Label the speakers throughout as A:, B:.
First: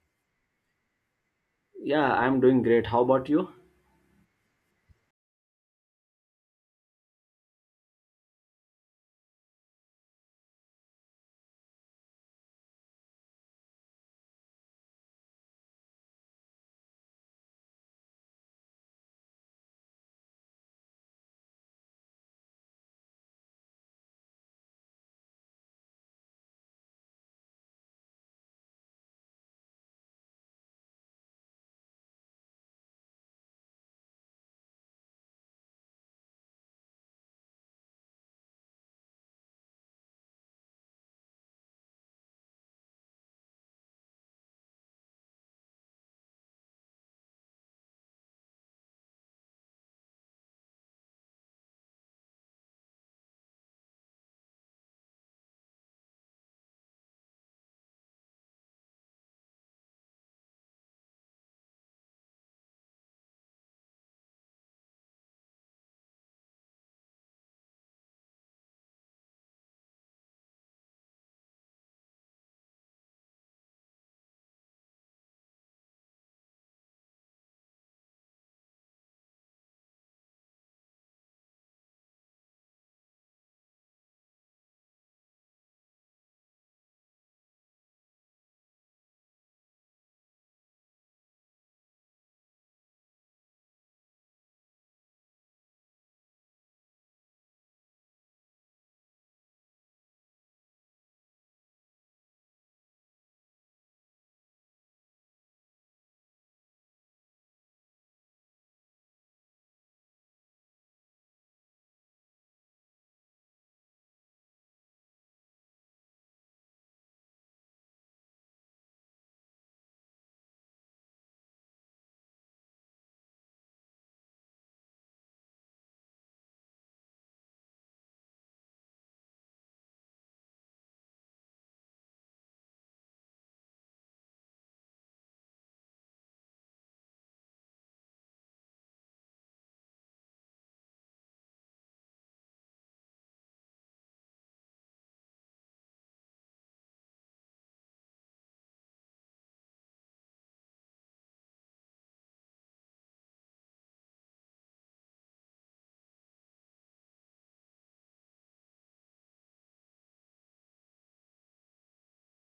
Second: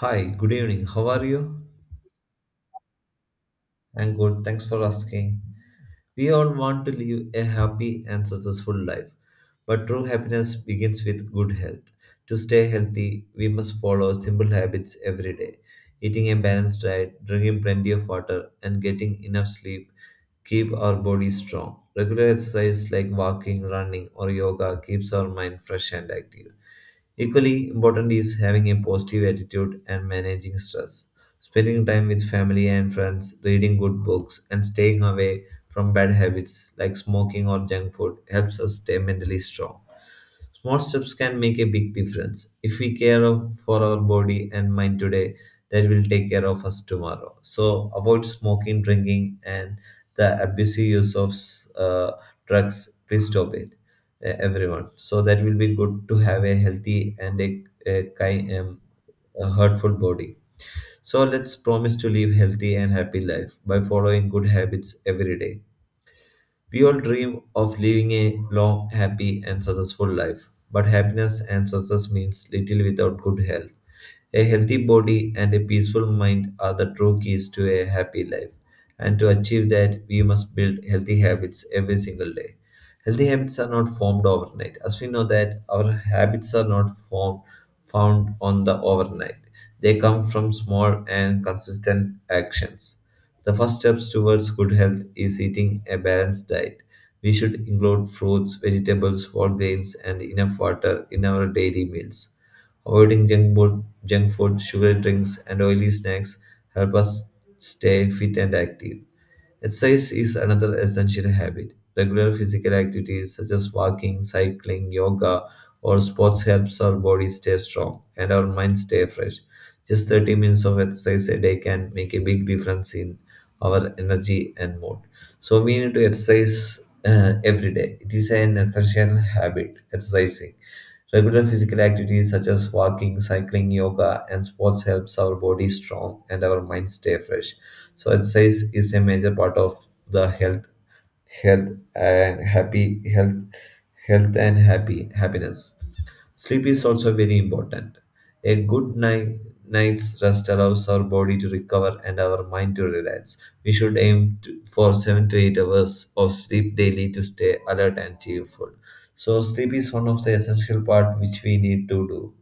A: Hi, good evening. How are you?
B: Yeah, I'm doing great. How about you?
A: I'm good. Thanks for asking. We all want to live a happy and successful life, but true happiness begins with good health. To stay healthy, we must follow simple habits every day. Eating a balanced diet, drinking plenty of water, and getting enough sleep keep our body strong. Regular exercise like walking, running, or yoga keeps our mind fresh and active. Equally important is having a positive attitude and managing stress. Spending time with family and friends, reading good books, and staying away from bad habits like smoking or junk food helps us stay mentally strong. Small steps can make a big difference. If we care of- For our body and mind today, that will take care of us tomorrow. So avoid smoking, drinking, and the abusive use of uh, drugs. Please stop it, everyone. So that will be good to have a healthy and a kind, a hurtful body. So let's promise to live healthy and happy life by following good habits every day. We all dream of living a long, happy, and successful life, but happiness and success means little without good health. A healthy body and a peaceful mind are the true keys to a happy life. And to achieve that, we must build healthy habits every single day. Healthy habits are not formed overnight. As we know that our habits are not formed found on the overnight. They come from small and consistent actions. The first steps towards good health is eating a balanced diet. We should include fruits, vegetables, whole grains, and enough water in our daily meals. Avoiding junk food, sugar drinks, and oily snacks help us stay fit and active. Exercise is another essential habit. Regular physical activities such as walking, cycling, yoga, or sports helps our body stay strong and our mind stay fresh. Just 30 minutes of exercise a day can make a big difference in our energy and mood. So we need to exercise every day. It is an essential habit, exercising. Regular physical activities such as walking, cycling, yoga, and sports helps our body strong and our mind stay fresh. So exercise is a major part of the health and happy health and happy happiness. Sleep is also very important. A good night's rest allows our body to recover and our mind to relax. We should for 7 to 8 hours of sleep daily to stay alert and cheerful. So, sleep is one of the essential part which we need to do.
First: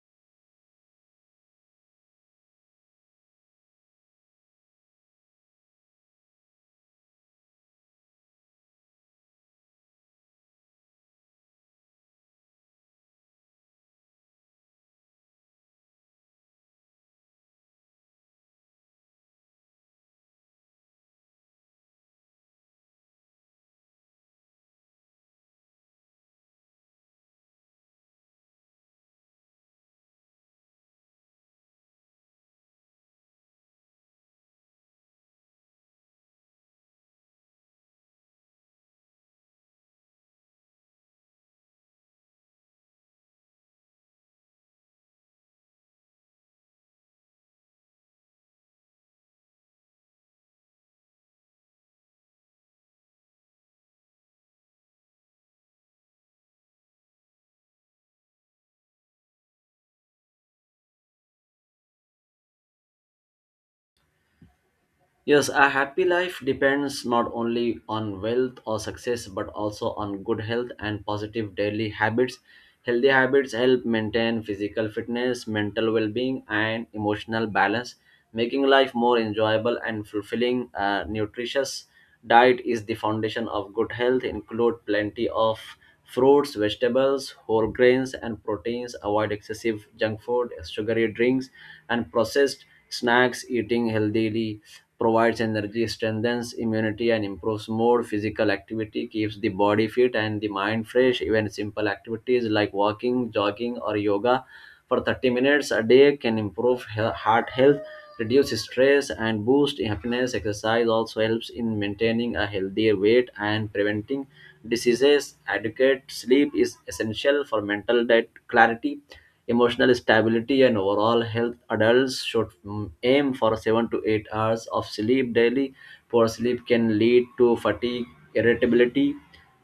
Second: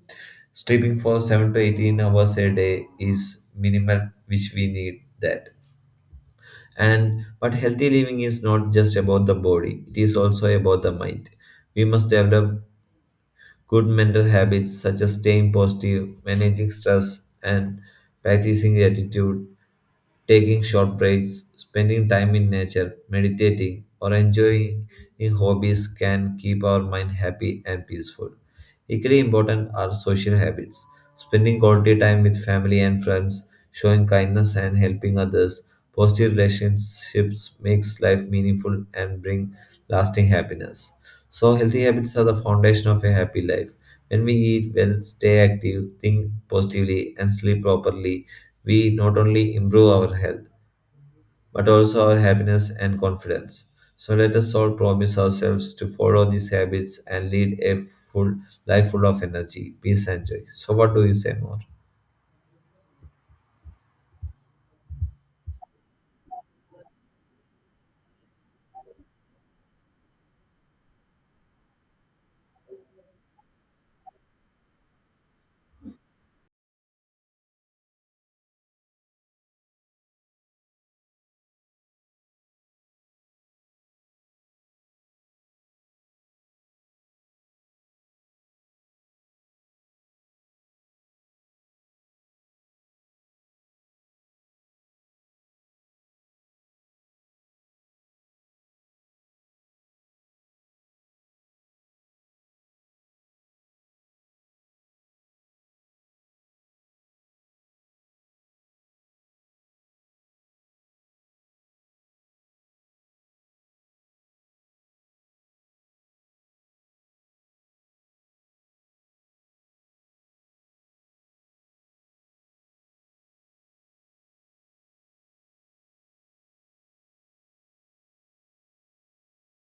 A: Sleeping for 7 to 18 hours a day is minimal, which we need that. And but healthy living is not just about the body, it is also about the mind. We must develop good mental habits such as staying positive, managing stress, and practicing gratitude. Taking short breaks, spending time in nature, meditating, or enjoying hobbies can keep our mind happy and peaceful. Equally important are social habits. Spending quality time with family and friends, showing kindness and helping others. Positive relationships makes life meaningful and bring lasting happiness. So healthy habits are the foundation of a happy life. When we eat well, stay active, think positively, and sleep properly, we not only improve our health, but also our happiness and confidence. So let us all promise ourselves to follow these habits and lead a full life full of energy, peace, and joy. So, what do you say more?
B: Yes, a happy life depends not only on wealth or success, but also on good health and positive daily habits. Healthy habits help maintain physical fitness, mental well being, and emotional balance, making life more enjoyable and fulfilling. A nutritious diet is the foundation of good health. Include plenty of fruits, vegetables, whole grains, and proteins. Avoid excessive junk food, sugary drinks, and processed snacks. Eating healthily provides energy, strengthens immunity, and improves mood. Physical activity keeps the body fit and the mind fresh. Even simple activities like walking, jogging, or yoga for 30 minutes a day can improve heart health, reduce stress, and boost happiness. Exercise also helps in maintaining a healthier weight and preventing diseases. Adequate sleep is essential for mental diet clarity, emotional stability, and overall health. Adults should aim for 7 to 8 hours of sleep daily. Poor sleep can lead to fatigue, irritability,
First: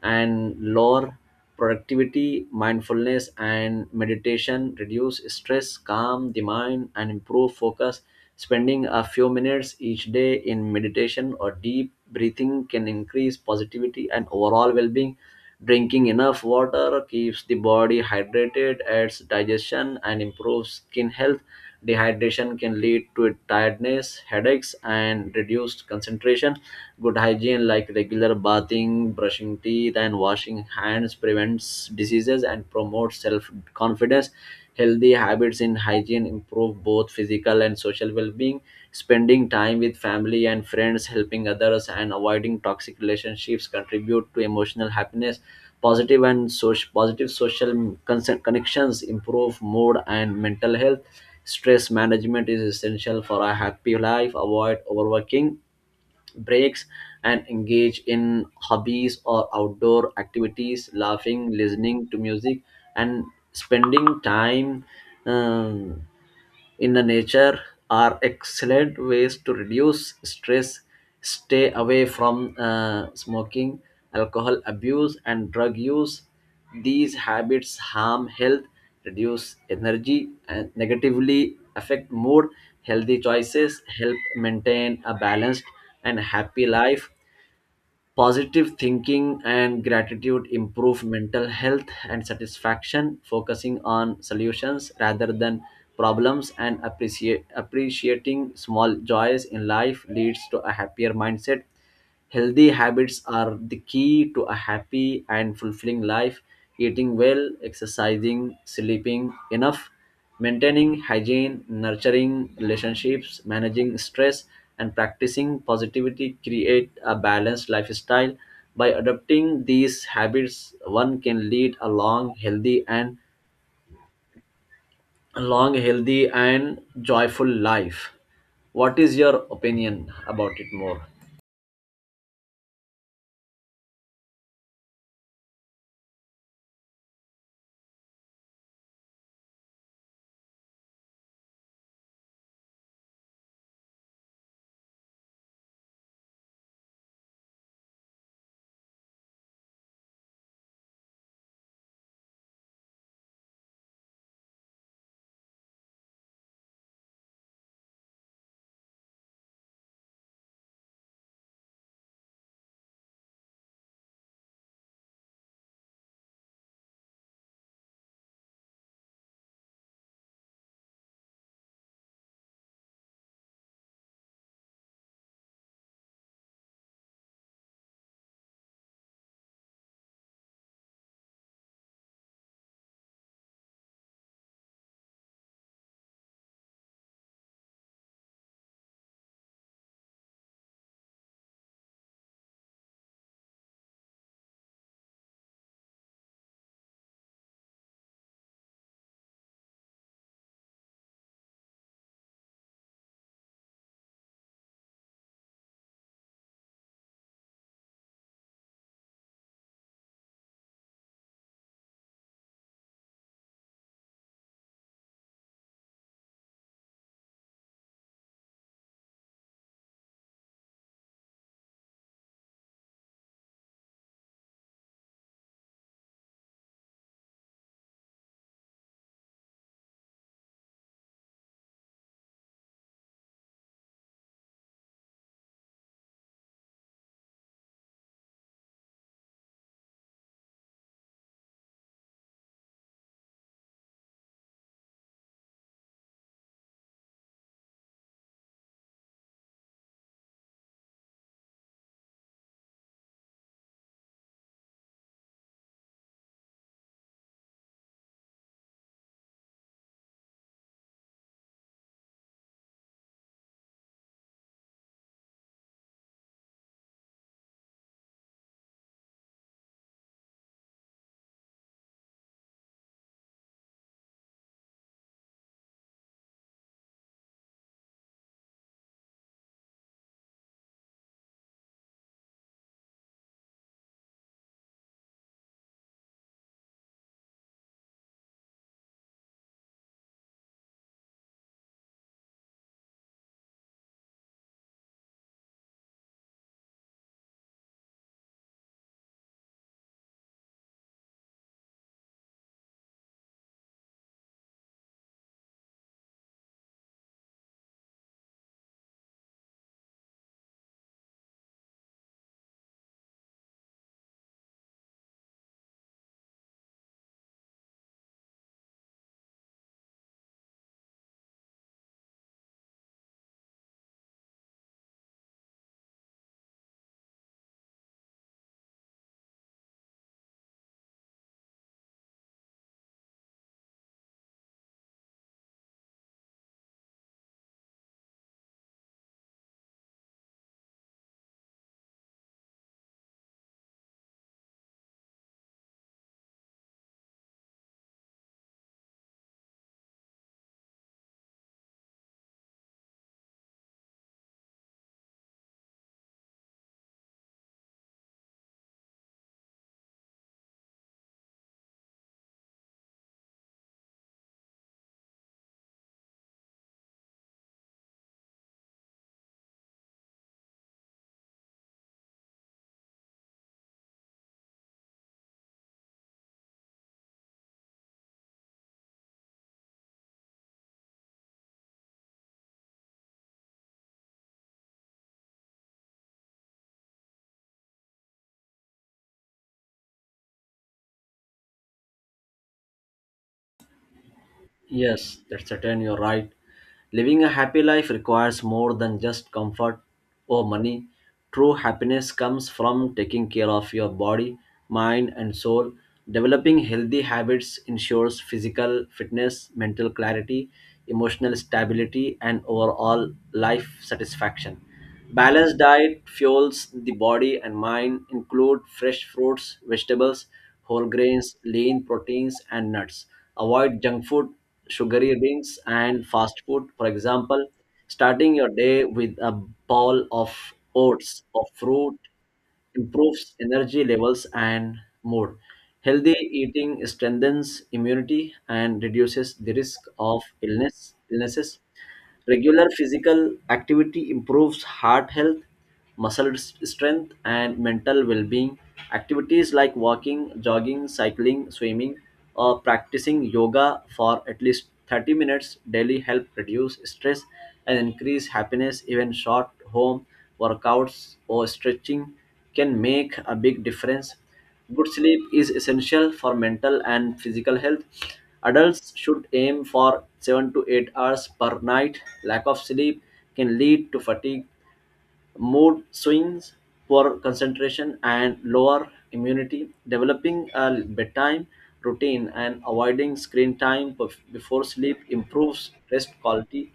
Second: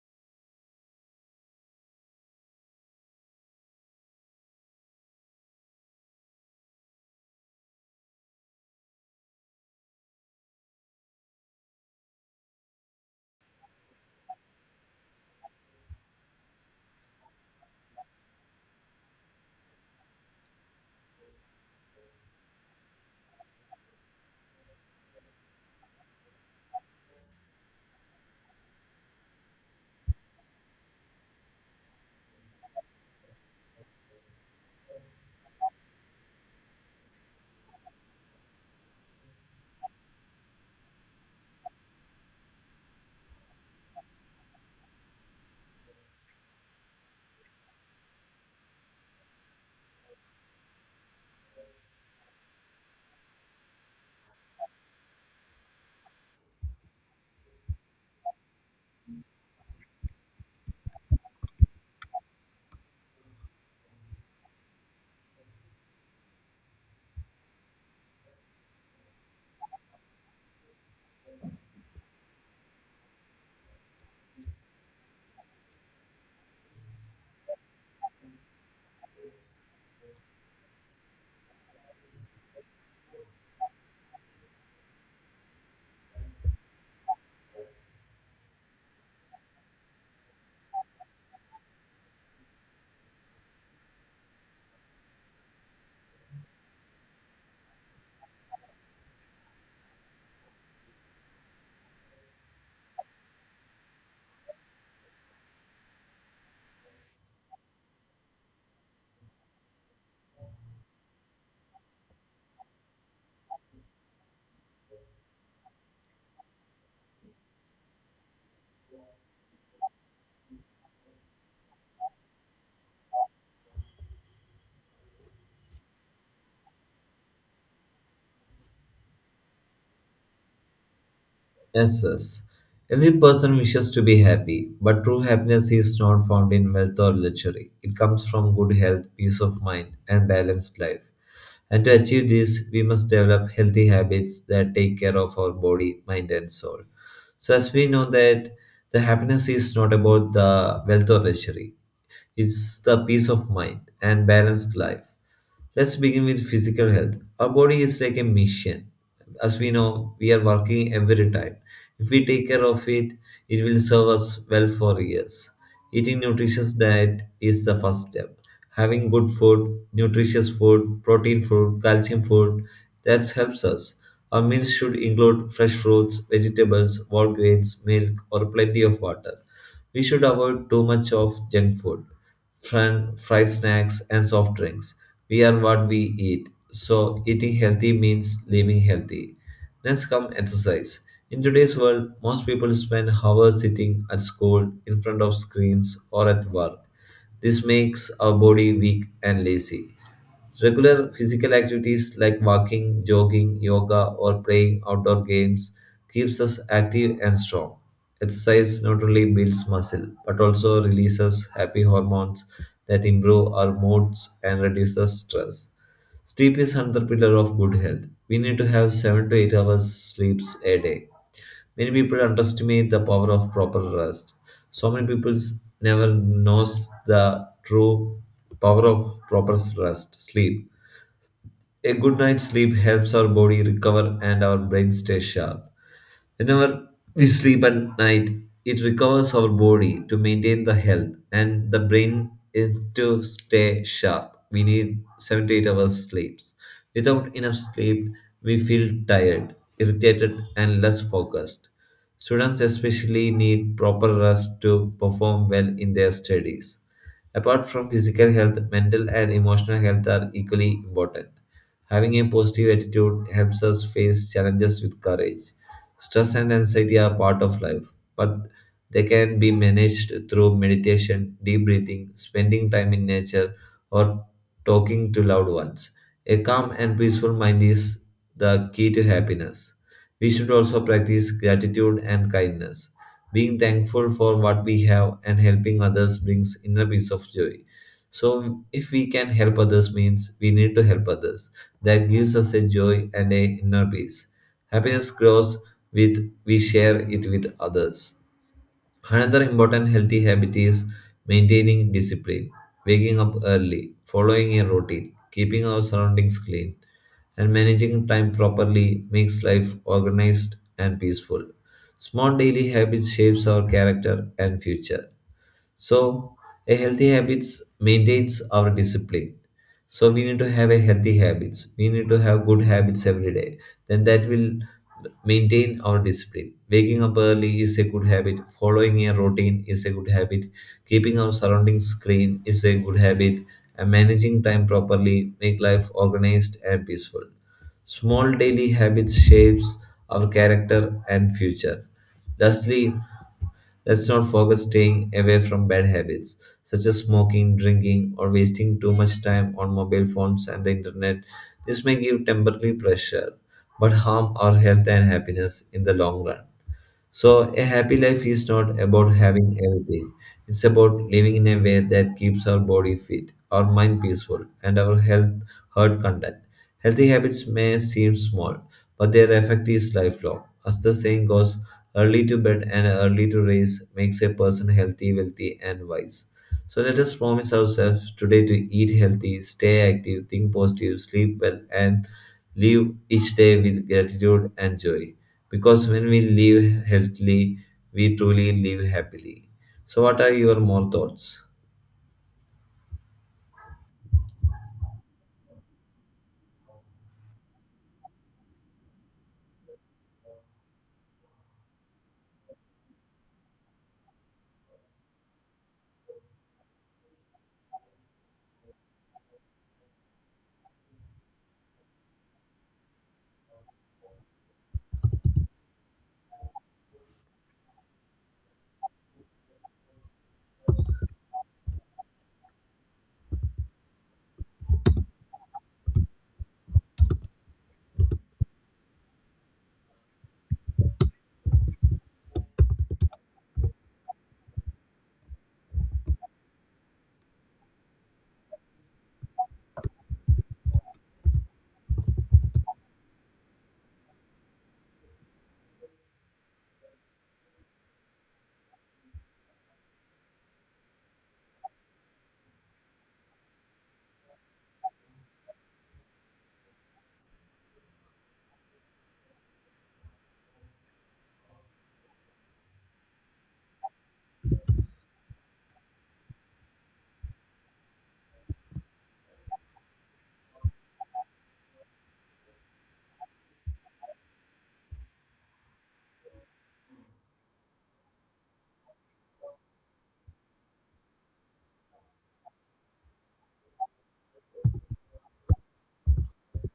B: and lower productivity. Mindfulness and meditation reduce stress, calm the mind, and improve focus. Spending a few minutes each day in meditation or deep breathing can increase positivity and overall well-being. Drinking enough water keeps the body hydrated, aids digestion, and improves skin health. Dehydration can lead to tiredness, headaches, and reduced concentration. Good hygiene, like regular bathing, brushing teeth, and washing hands, prevents diseases and promotes self confidence. Healthy habits in hygiene improve both physical and social well being. Spending time with family and friends, helping others, and avoiding toxic relationships contribute to emotional happiness. Positive social connections improve mood and mental health. Stress management is essential for a happy life. Avoid overworking, breaks, and engage in hobbies or outdoor activities. Laughing, listening to music, and spending time. um, in the nature are excellent ways to reduce stress. Stay away from smoking, alcohol abuse, and drug use. These habits harm health, reduce energy, and negatively affect mood. Healthy choices help maintain a balanced and happy life. Positive thinking and gratitude improve mental health and satisfaction, focusing on solutions rather than problems, and appreciating small joys in life leads to a happier mindset. Healthy habits are the key to a happy and fulfilling life. Eating well, exercising, sleeping enough, maintaining hygiene, nurturing relationships, managing stress, and practicing positivity create a balanced lifestyle. By adopting these habits, one can lead a long, healthy, and a long, healthy, and joyful life. What is your opinion about it more?
A: Yes, yes. Every person wishes to be happy, but true happiness is not found in wealth or luxury. It comes from good health, peace of mind, and balanced life. And to achieve this, we must develop healthy habits that take care of our body, mind, and soul. So, as we know that the happiness is not about the wealth or luxury, it's the peace of mind and balanced life. Let's begin with physical health. Our body is like a machine. As we know, we are working every time. If we take care of it, it will serve us well for years. Eating nutritious diet is the first step. Having good food, nutritious food, protein food, calcium food, that helps us. Our meals should include fresh fruits, vegetables, whole grains, milk, or plenty of water. We should avoid too much of junk food, fried snacks, and soft drinks. We are what we eat, so eating healthy means living healthy. Next come exercise. In today's world, most people spend hours sitting at school, in front of screens, or at work. This makes our body weak and lazy. Regular physical activities like walking, jogging, yoga, or playing outdoor games keeps us active and strong. Exercise not only builds muscle but also releases happy hormones that improve our moods and reduces stress. Sleep is another pillar of good health. We need to have 7 to 8 hours sleeps a day. Many people underestimate the power of proper rest. So many people never knows the true power of proper rest, sleep. A good night's sleep helps our body recover and our brain stay sharp. Whenever we sleep at night, it recovers our body to maintain the health and the brain is to stay sharp. We need 7 to 8 hours sleeps. Without enough sleep, we feel tired, irritated, and less focused. Students especially need proper rest to perform well in their studies. Apart from physical health, mental and emotional health are equally important. Having a positive attitude helps us face challenges with courage. Stress and anxiety are part of life, but they can be managed through meditation, deep breathing, spending time in nature, or talking to loved ones. A calm and peaceful mind is the key to happiness. We should also practice gratitude and kindness. Being thankful for what we have and helping others brings inner peace of joy. So, if we can help others, means we need to help others. That gives us a joy and a inner peace. Happiness grows with we share it with others. Another important healthy habit is maintaining discipline, waking up early, following a routine, keeping our surroundings clean, and managing time properly makes life organized and peaceful. Small daily habits shapes our character and future. So a healthy habits maintains our discipline. So we need to have a healthy habits. We need to have good habits every day. Then that will maintain our discipline. Waking up early is a good habit. Following a routine is a good habit. Keeping our surroundings clean is a good habit. And managing time properly make life organized and peaceful. Small daily habits shapes our character and future. Lastly, let's not forget staying away from bad habits such as smoking, drinking, or wasting too much time on mobile phones and the internet. This may give temporary pleasure but harm our health and happiness in the long run. So, a happy life is not about having everything. It's about living in a way that keeps our body fit, our mind peaceful, and our health heart content. Healthy habits may seem small, but their effect is lifelong. As the saying goes, early to bed and early to rise makes a person healthy, wealthy, and wise. So let us promise ourselves today to eat healthy, stay active, think positive, sleep well, and live each day with gratitude and joy. Because when we live healthily, we truly live happily. So, what are your more thoughts?
B: Yes, that's certain, you're right. Living a happy life requires more than just comfort or money. True happiness comes from taking care of your body, mind, and soul. Developing healthy habits ensures physical fitness, mental clarity, emotional stability, and overall life satisfaction. Balanced diet fuels the body and mind. Include fresh fruits, vegetables, whole grains, lean proteins, and nuts. Avoid junk food, sugary drinks, and fast food. For example, starting your day with a bowl of oats or fruit improves energy levels and mood. Healthy eating strengthens immunity and reduces the risk of illnesses. Regular physical activity improves heart health, strength, and mental well being. Activities like walking, jogging, cycling, swimming, or practicing yoga for at least 30 minutes daily help reduce stress and increase happiness. Even short home workouts or stretching can make a big difference. Good sleep is essential for mental and physical health. Adults should aim for 7 to 8 hours per night. Lack of sleep can lead to fatigue, mood swings, poor concentration, and lower immunity. Developing a bedtime routine and avoiding screen time before sleep improves rest quality.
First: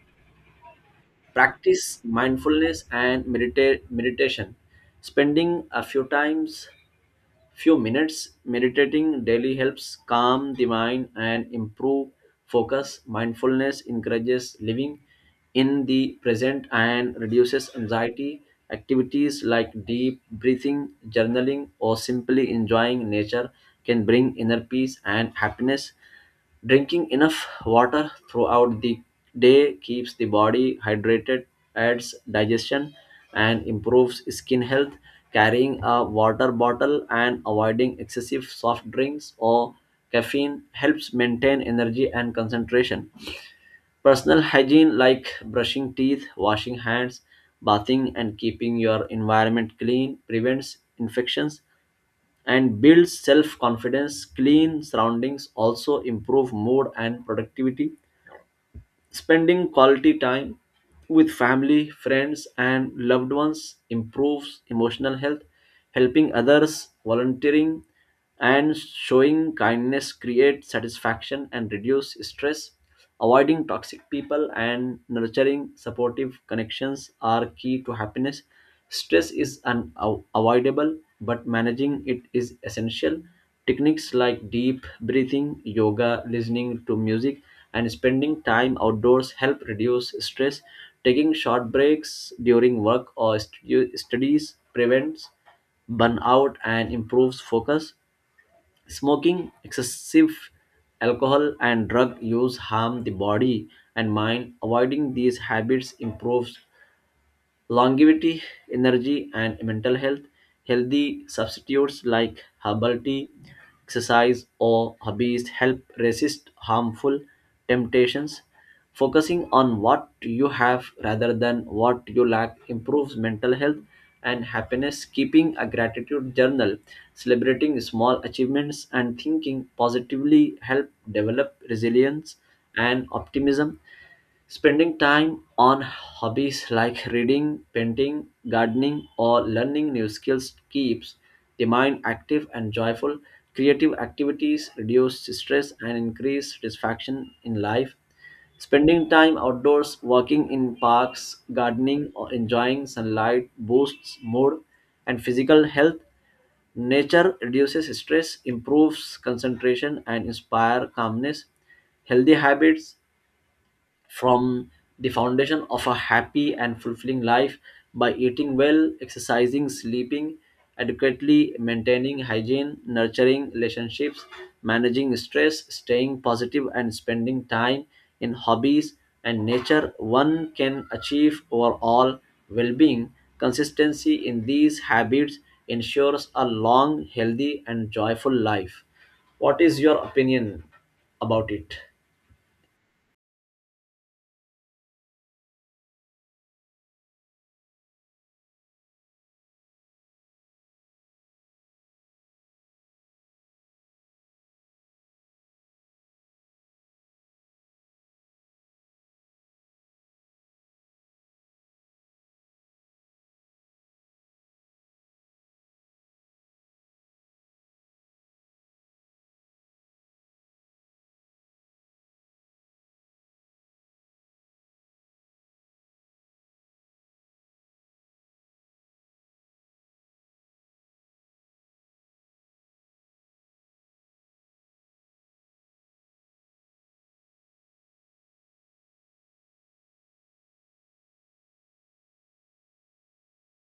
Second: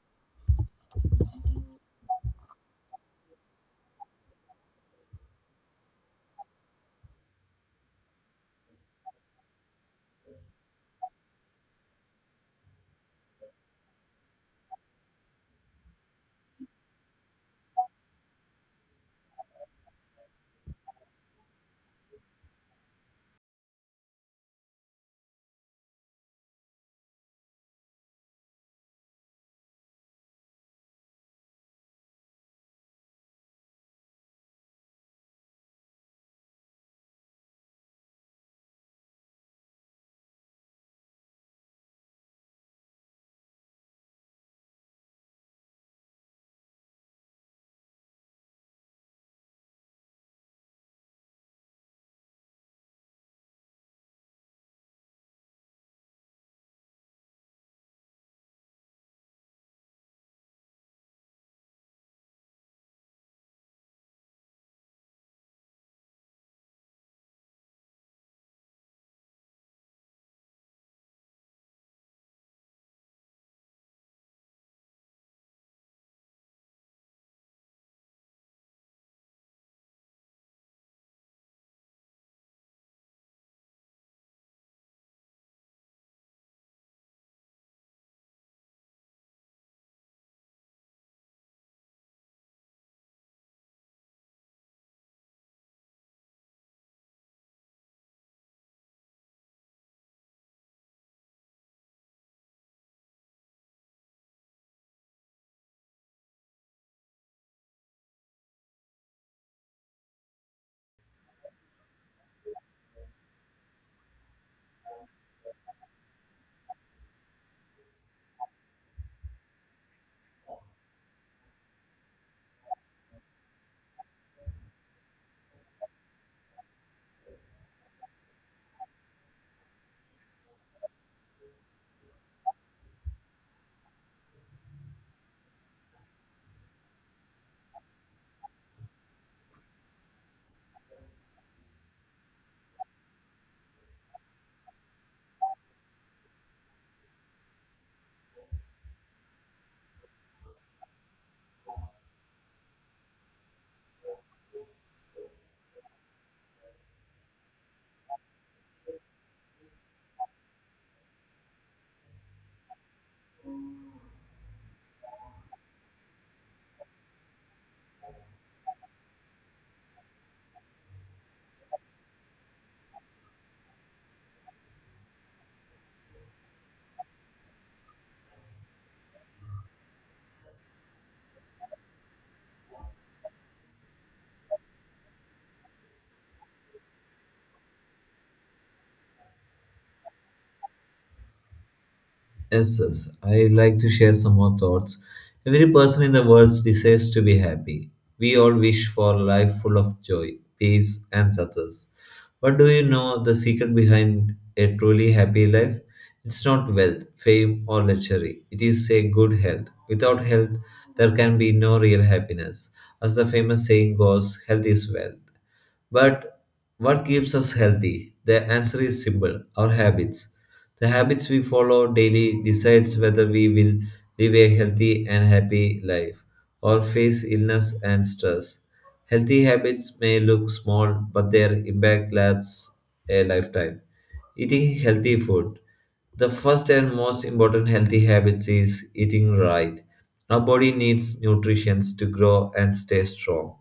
B: Practice mindfulness and meditation. Spending a few times Few minutes meditating daily helps calm the mind and improve focus. Mindfulness encourages living in the present and reduces anxiety. Activities like deep breathing, journaling, or simply enjoying nature can bring inner peace and happiness. Drinking enough water throughout the day keeps the body hydrated, aids digestion, and improves skin health. Carrying a water bottle and avoiding excessive soft drinks or caffeine helps maintain energy and concentration. Personal hygiene, like brushing teeth, washing hands, bathing, and keeping your environment clean, prevents infections and builds self confidence. Clean surroundings also improve mood and productivity. Spending quality time with family, friends, and loved ones improves emotional health. Helping others, volunteering, and showing kindness create satisfaction and reduce stress. Avoiding toxic people and nurturing supportive connections are key to happiness. Stress is unavoidable, but managing it is essential. Techniques like deep breathing, yoga, listening to music, and spending time outdoors help reduce stress. Taking short breaks during work or studies prevents burnout and improves focus. Smoking, excessive alcohol, and drug use harm the body and mind. Avoiding these habits improves longevity, energy, and mental health. Healthy substitutes like herbal tea, exercise, or hobbies help resist harmful temptations. Focusing on what you have rather than what you lack improves mental health and happiness. Keeping a gratitude journal, celebrating small achievements, and thinking positively help develop resilience and optimism. Spending time on hobbies like reading, painting, gardening, or learning new skills keeps the mind active and joyful. Creative activities reduce stress and increase satisfaction in life. Spending time outdoors, walking in parks, gardening, or enjoying sunlight boosts mood and physical health. Nature reduces stress, improves concentration, and inspire calmness. Healthy habits from the foundation of a happy and fulfilling life. By eating well, exercising, sleeping adequately, maintaining hygiene, nurturing relationships, managing stress, staying positive, and spending time in hobbies and nature, one can achieve overall well being. Consistency in these habits ensures a long, healthy, and joyful life. What is your opinion about it?
A: Yes, yes, I like to share some more thoughts. Every person in the world desires to be happy. We all wish for a life full of joy, peace, and success. But do you know the secret behind a truly happy life? It's not wealth, fame, or luxury. It is a good health. Without health, there can be no real happiness. As the famous saying goes, health is wealth. But what keeps us healthy? The answer is simple our habits. The habits we follow daily decides whether we will live a healthy and happy life or face illness and stress. Healthy habits may look small, but their impact lasts a lifetime. Eating healthy food. The first and most important healthy habit is eating right. Our body needs nutrition to grow and stay strong.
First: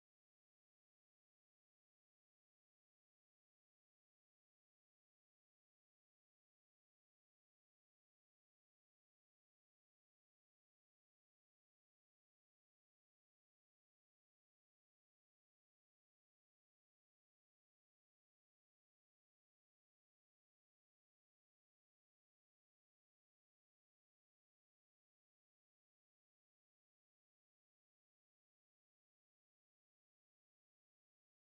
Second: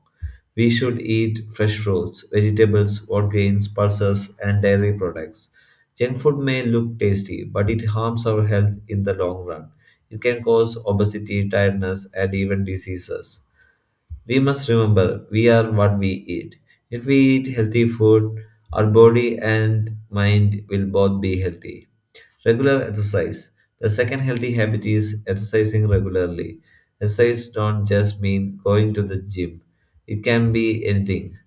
A: We should eat fresh fruits, vegetables, whole grains, pulses, and dairy products. Junk food may look tasty, but it harms our health in the long run. It can cause obesity, tiredness, and even diseases. We must remember we are what we eat. If we eat healthy food, our body and mind will both be healthy. Regular exercise. The second healthy habit is exercising regularly. Exercise don't just mean going to the gym. It can be anything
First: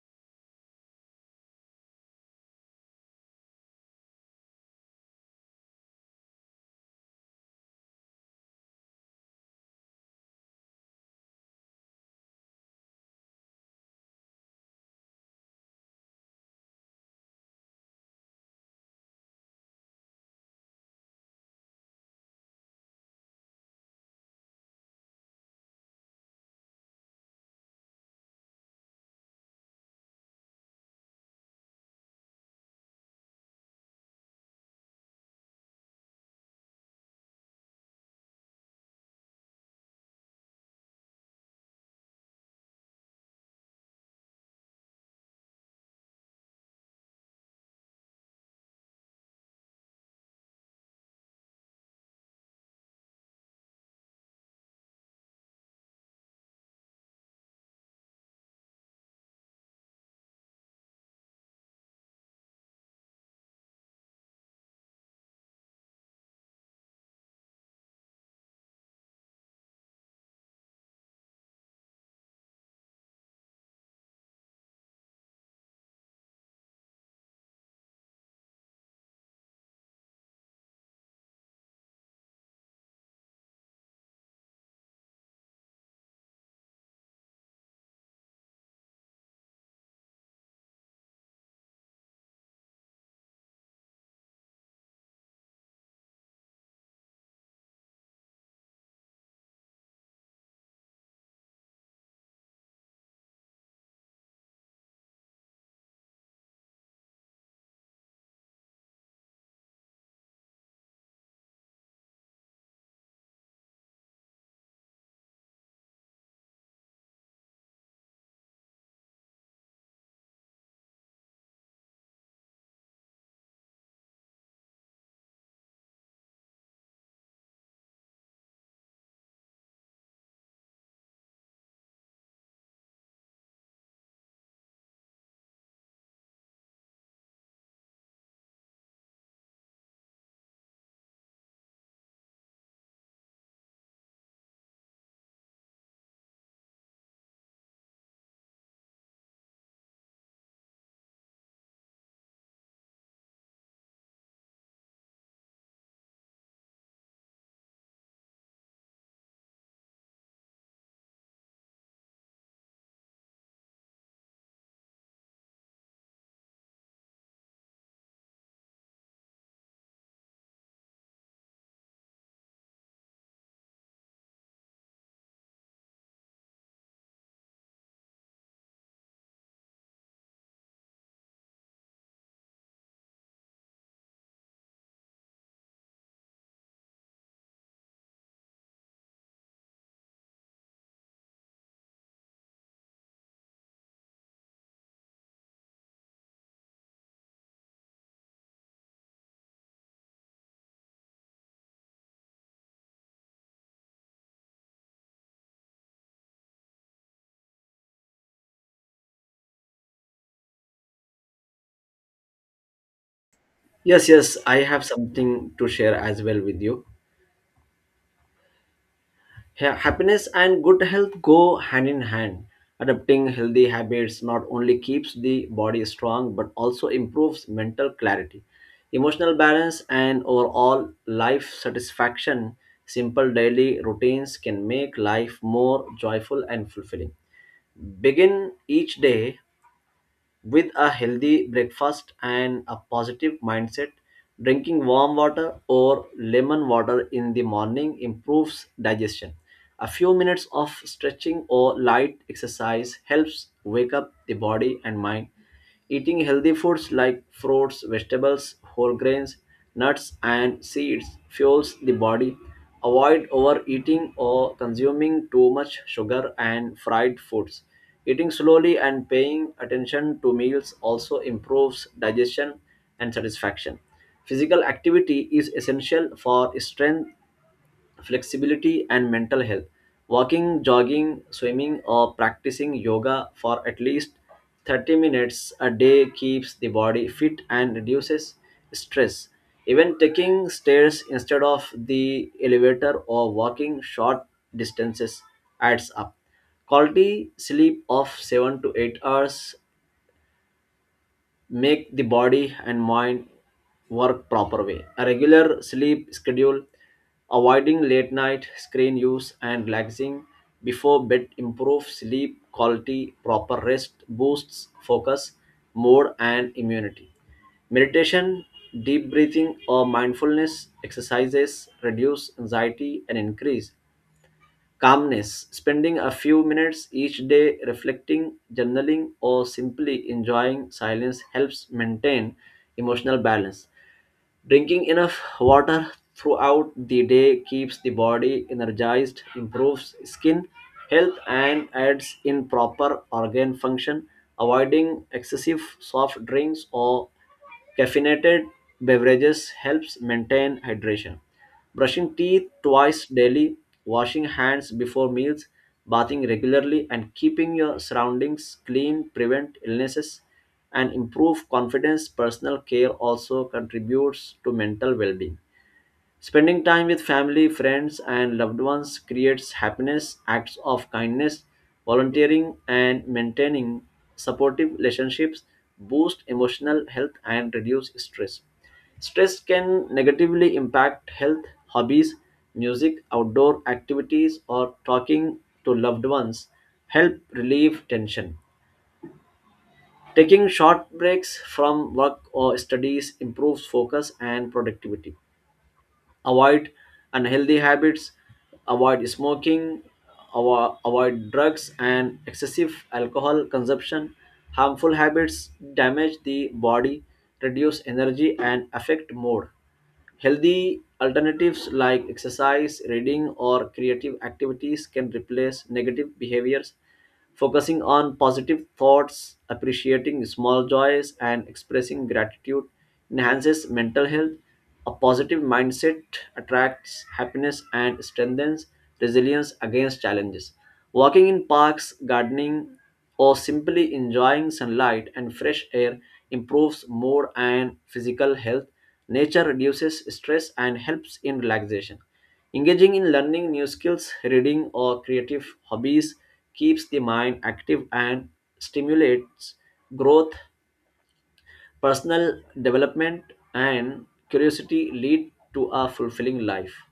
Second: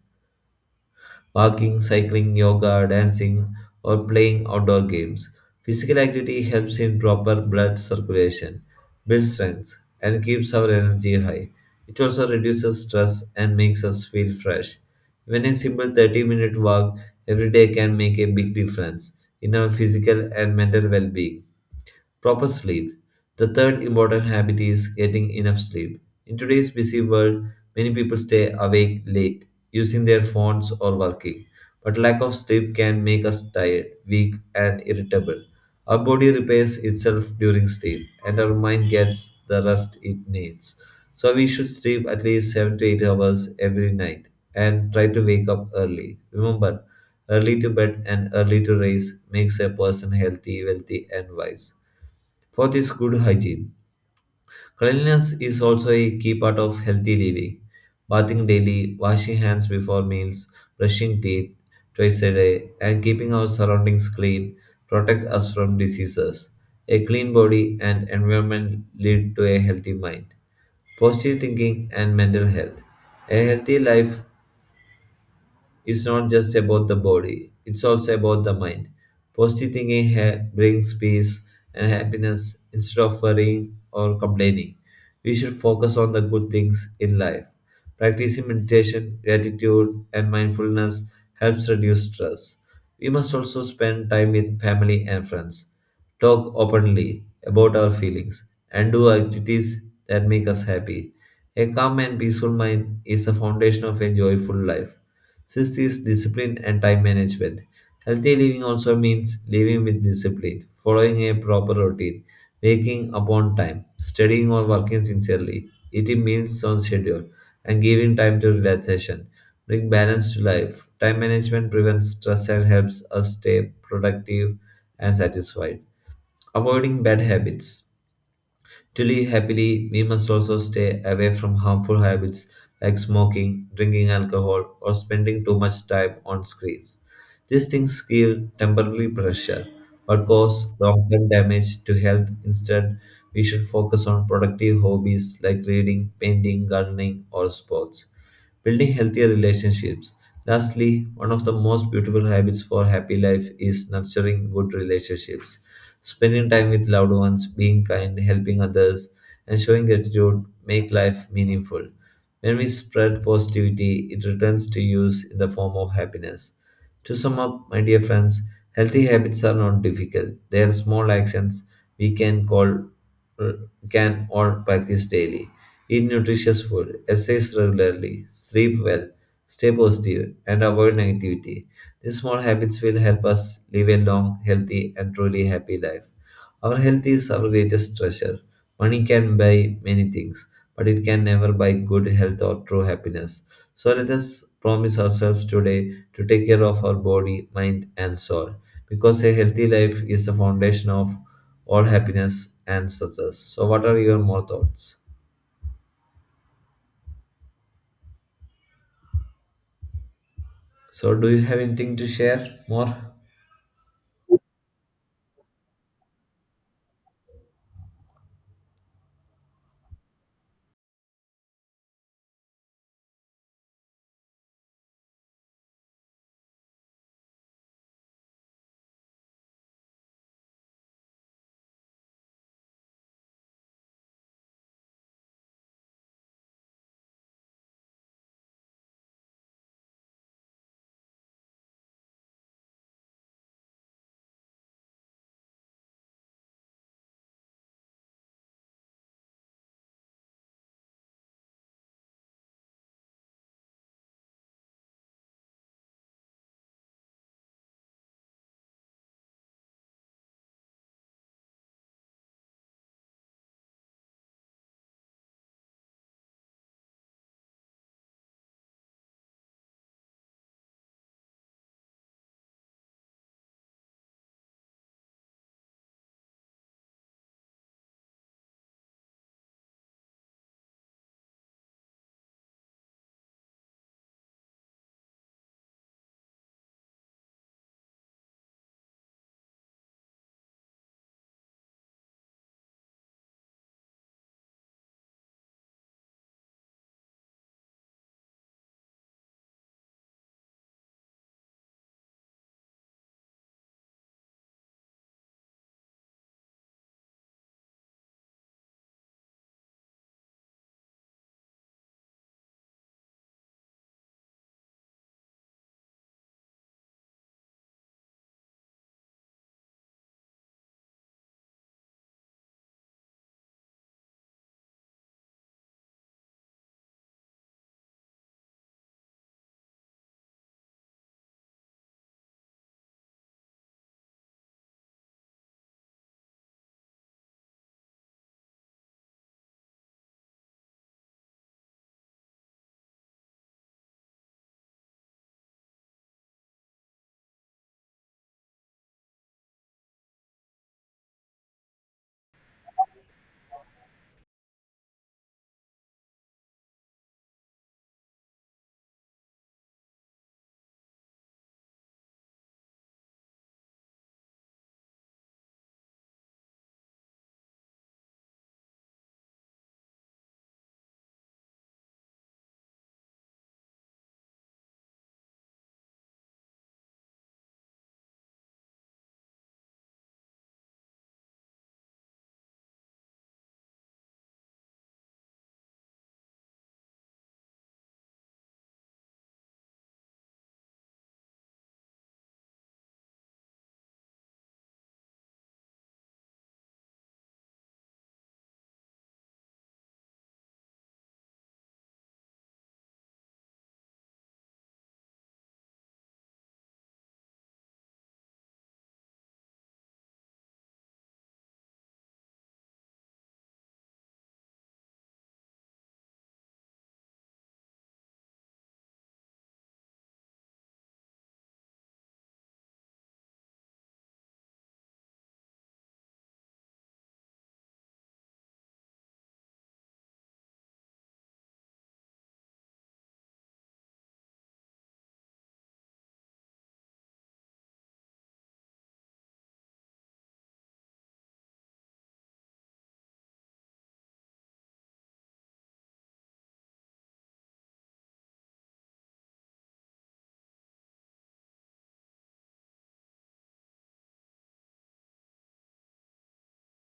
A: walking, cycling, yoga, dancing, or playing outdoor games. Physical activity helps in proper blood circulation, builds strength, and keeps our energy high. It also reduces stress and makes us feel fresh. Even a simple 30-minute walk every day can make a big difference in our physical and mental well being. Proper sleep. The third important habit is getting enough sleep. In today's busy world, many people stay awake late, using their phones or working. But lack of sleep can make us tired, weak, and irritable. Our body repairs itself during sleep, and our mind gets the rest it needs. So we should sleep at least 7 to 8 hours every night and try to wake up early. Remember, early to bed and early to rise makes a person healthy, wealthy, and wise. Fourth is good hygiene. Cleanliness is also a key part of healthy living. Bathing daily, washing hands before meals, brushing teeth twice a day, and keeping our surroundings clean protect us from diseases. A clean body and environment lead to a healthy mind. Positive thinking and mental health. A healthy life it's not just about the body, it's also about the mind. Positive thinking brings peace and happiness instead of worrying or complaining. We should focus on the good things in life. Practicing meditation, gratitude, and mindfulness helps reduce stress. We must also spend time with family and friends, talk openly about our feelings, and do activities that make us happy. A calm and peaceful mind is the foundation of a joyful life. Sixth is discipline and time management. Healthy living also means living with discipline, following a proper routine, waking up on time, studying or working sincerely, eating meals on schedule, and giving time to relaxation. Bring balance to life. Time management prevents stress and helps us stay productive and satisfied. Avoiding bad habits. To live happily, we must also stay away from harmful habits like smoking, drinking alcohol, or spending too much time on screens. These things give temporary pressure but cause long term damage to health. Instead, we should focus on productive hobbies like reading, painting, gardening, or sports building healthier relationships. Lastly, one of the most beautiful habits for happy life is nurturing good relationships. Spending time with loved ones, being kind, helping others, and showing gratitude make life meaningful. When we spread positivity, it returns to use in the form of happiness. To sum up, my dear friends, healthy habits are not difficult. They are small actions we can call can all practice daily. Eat nutritious food, exercise regularly, sleep well, stay positive, and avoid negativity. These small habits will help us live a long, healthy, and truly happy life. Our health is our greatest treasure. Money can buy many things, but it can never buy good health or true happiness. So let us promise ourselves today to take care of our body, mind, and soul, because a healthy life is the foundation of all happiness and success. So, what are your more thoughts? So, do you have anything to share more?
B: Yes, yes, I have something to share as well with you. Happiness and good health go hand in hand. Adopting healthy habits not only keeps the body strong but also improves mental clarity, emotional balance, and overall life satisfaction. Simple daily routines can make life more joyful and fulfilling. Begin each day with a healthy breakfast and a positive mindset. Drinking warm water or lemon water in the morning improves digestion. A few minutes of stretching or light exercise helps wake up the body and mind. Eating healthy foods like fruits, vegetables, whole grains, nuts, and seeds fuels the body. Avoid overeating or consuming too much sugar and fried foods. Eating slowly and paying attention to meals also improves digestion and satisfaction. Physical activity is essential for strength, flexibility, and mental health. Walking, jogging, swimming, or practicing yoga for at least 30 minutes a day keeps the body fit and reduces stress. Even taking stairs instead of the elevator or walking short distances adds up. Quality sleep of 7 to 8 hours make the body and mind work proper way. A regular sleep schedule, avoiding late night screen use, and relaxing before bed improve sleep quality. Proper rest boosts focus, mood, and immunity. Meditation, deep breathing, or mindfulness exercises reduce anxiety and increase calmness. Spending a few minutes each day reflecting, journaling, or simply enjoying silence helps maintain emotional balance. Drinking enough water throughout the day keeps the body energized, improves skin health, and aids in proper organ function. Avoiding excessive soft drinks or caffeinated beverages helps maintain hydration. Brushing teeth twice daily, washing hands before meals, bathing regularly, and keeping your surroundings clean prevent illnesses and improve confidence. Personal care also contributes to mental well-being. Spending time with family, friends, and loved ones creates happiness. Acts of kindness, volunteering, and maintaining supportive relationships boost emotional health and reduce stress. Stress can negatively impact health. Hobbies, music, outdoor activities, or talking to loved ones help relieve tension. Taking short breaks from work or studies improves focus and productivity. Avoid unhealthy habits. Avoid smoking, avoid drugs and excessive alcohol consumption. Harmful habits damage the body, reduce energy, and affect mood. Healthy alternatives like exercise, reading, or creative activities can replace negative behaviors. Focusing on positive thoughts, appreciating small joys, and expressing gratitude enhances mental health. A positive mindset attracts happiness and strengthens resilience against challenges. Walking in parks, gardening, or simply enjoying sunlight and fresh air improves mood and physical health. Nature reduces stress and helps in relaxation. Engaging in learning new skills, reading, or creative hobbies keeps the mind active and stimulates growth. Personal development and curiosity lead to a fulfilling life.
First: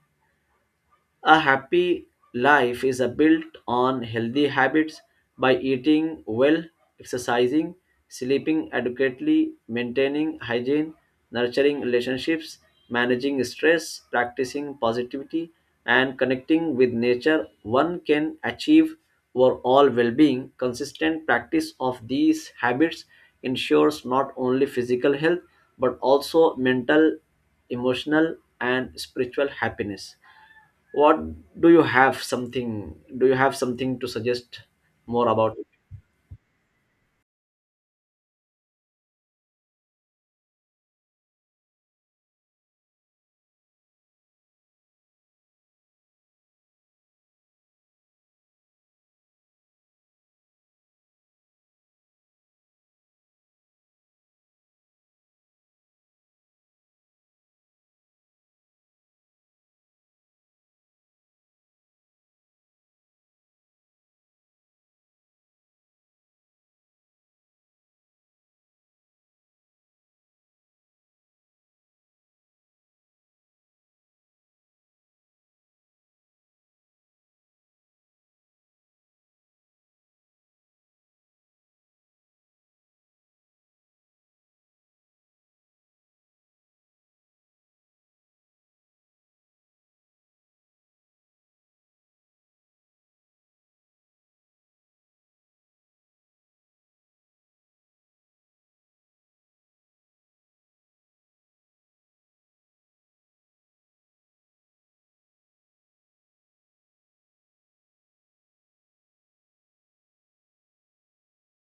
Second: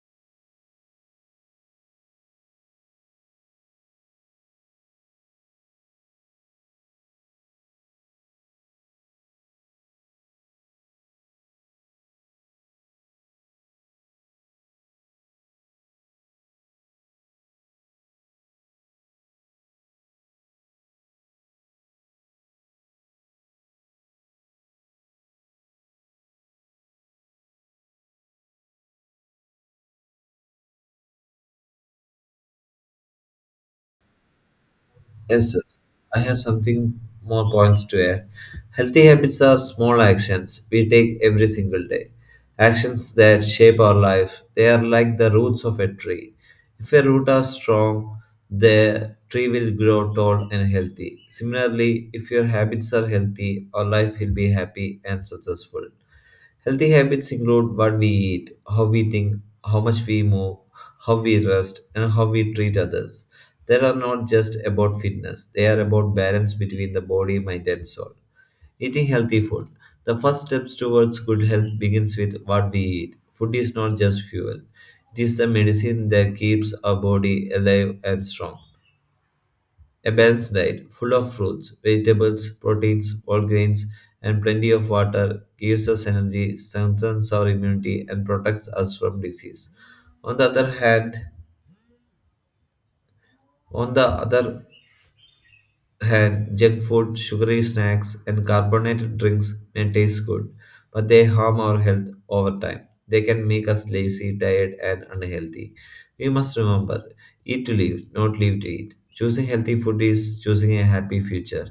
B: A happy life is a built on healthy habits. By eating well, exercising, sleeping adequately, maintaining hygiene, nurturing relationships, managing stress, practicing positivity, and connecting with nature, one can achieve overall well being. Consistent practice of these habits ensures not only physical health but also mental, emotional, and spiritual happiness. What do you have something? Do you have something to suggest more
A: Yes,
B: about it?
A: yes. I have something more points to add. Healthy habits are small actions we take every single day. Actions that shape our life. They are like the roots of a tree. If a root are strong, the tree will grow tall and healthy. Similarly, if your habits are healthy, our life will be happy and successful. Healthy habits include what we eat, how we think, how much we move, how we rest, and how we treat others. They are not just about fitness, they are about balance between the body, mind, and soul. Eating healthy food. The first steps towards good health begins with what we eat. Food is not just fuel. It is the medicine that keeps our body alive and strong. A balanced diet, full of fruits, vegetables, proteins, whole grains, and plenty of water, gives us energy, strengthens our immunity, and protects us from disease. On the other hand, on the other hand, junk food, sugary snacks, and carbonated drinks may taste good, but they harm our health over time. They can make us lazy, tired, and unhealthy. We must remember eat to live, not live to eat. Choosing healthy food is choosing a happy future.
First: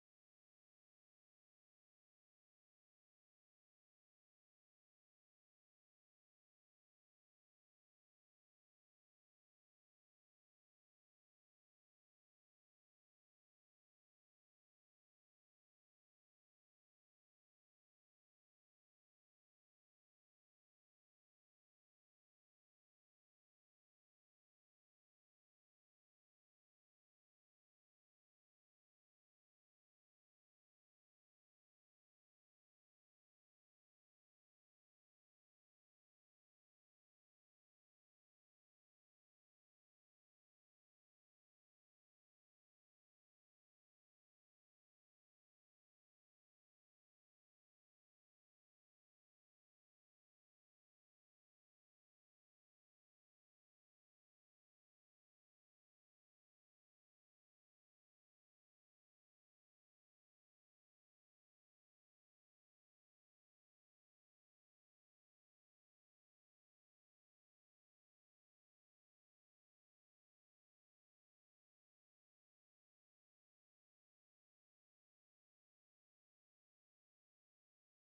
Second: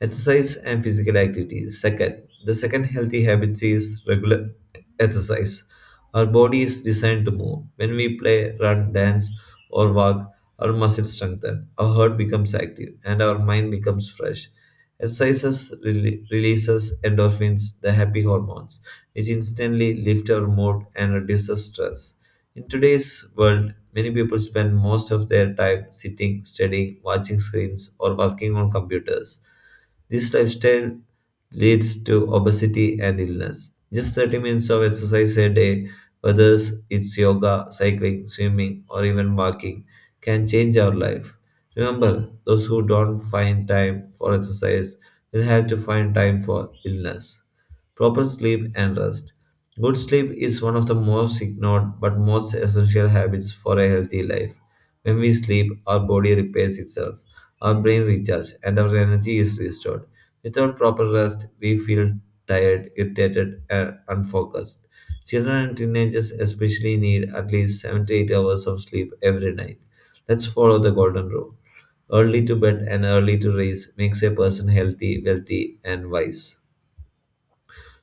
A: Exercise and physical activity. The second healthy habit is regular exercise. Our body is designed to move. When we play, run, dance, or walk, our muscles strengthen, our heart becomes active, and our mind becomes fresh. Exercises releases endorphins, the happy hormones, which instantly lift our mood and reduces stress. In today's world, many people spend most of their time sitting, studying, watching screens, or working on computers. This lifestyle leads to obesity and illness. Just 30 minutes of exercise a day, whether it's yoga, cycling, swimming, or even walking, can change our life. Remember, those who don't find time for exercise will have to find time for illness. Proper sleep and rest. Good sleep is one of the most ignored but most essential habits for a healthy life. When we sleep, our body repairs itself, our brain recharges, and our energy is restored. Without proper rest, we feel tired, irritated, and unfocused. Children and teenagers especially need at least 7 to 8 hours of sleep every night. Let's follow the golden rule. Early to bed and early to rise makes a person healthy, wealthy, and wise.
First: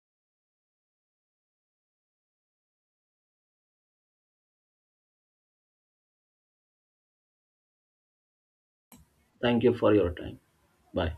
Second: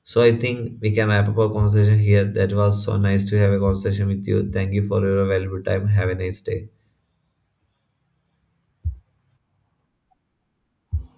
A: So I think we can wrap up our conversation here. That was so nice to have a conversation with you. Thank you for your valuable time. Have a nice day.
B: Thank you for your time. Bye.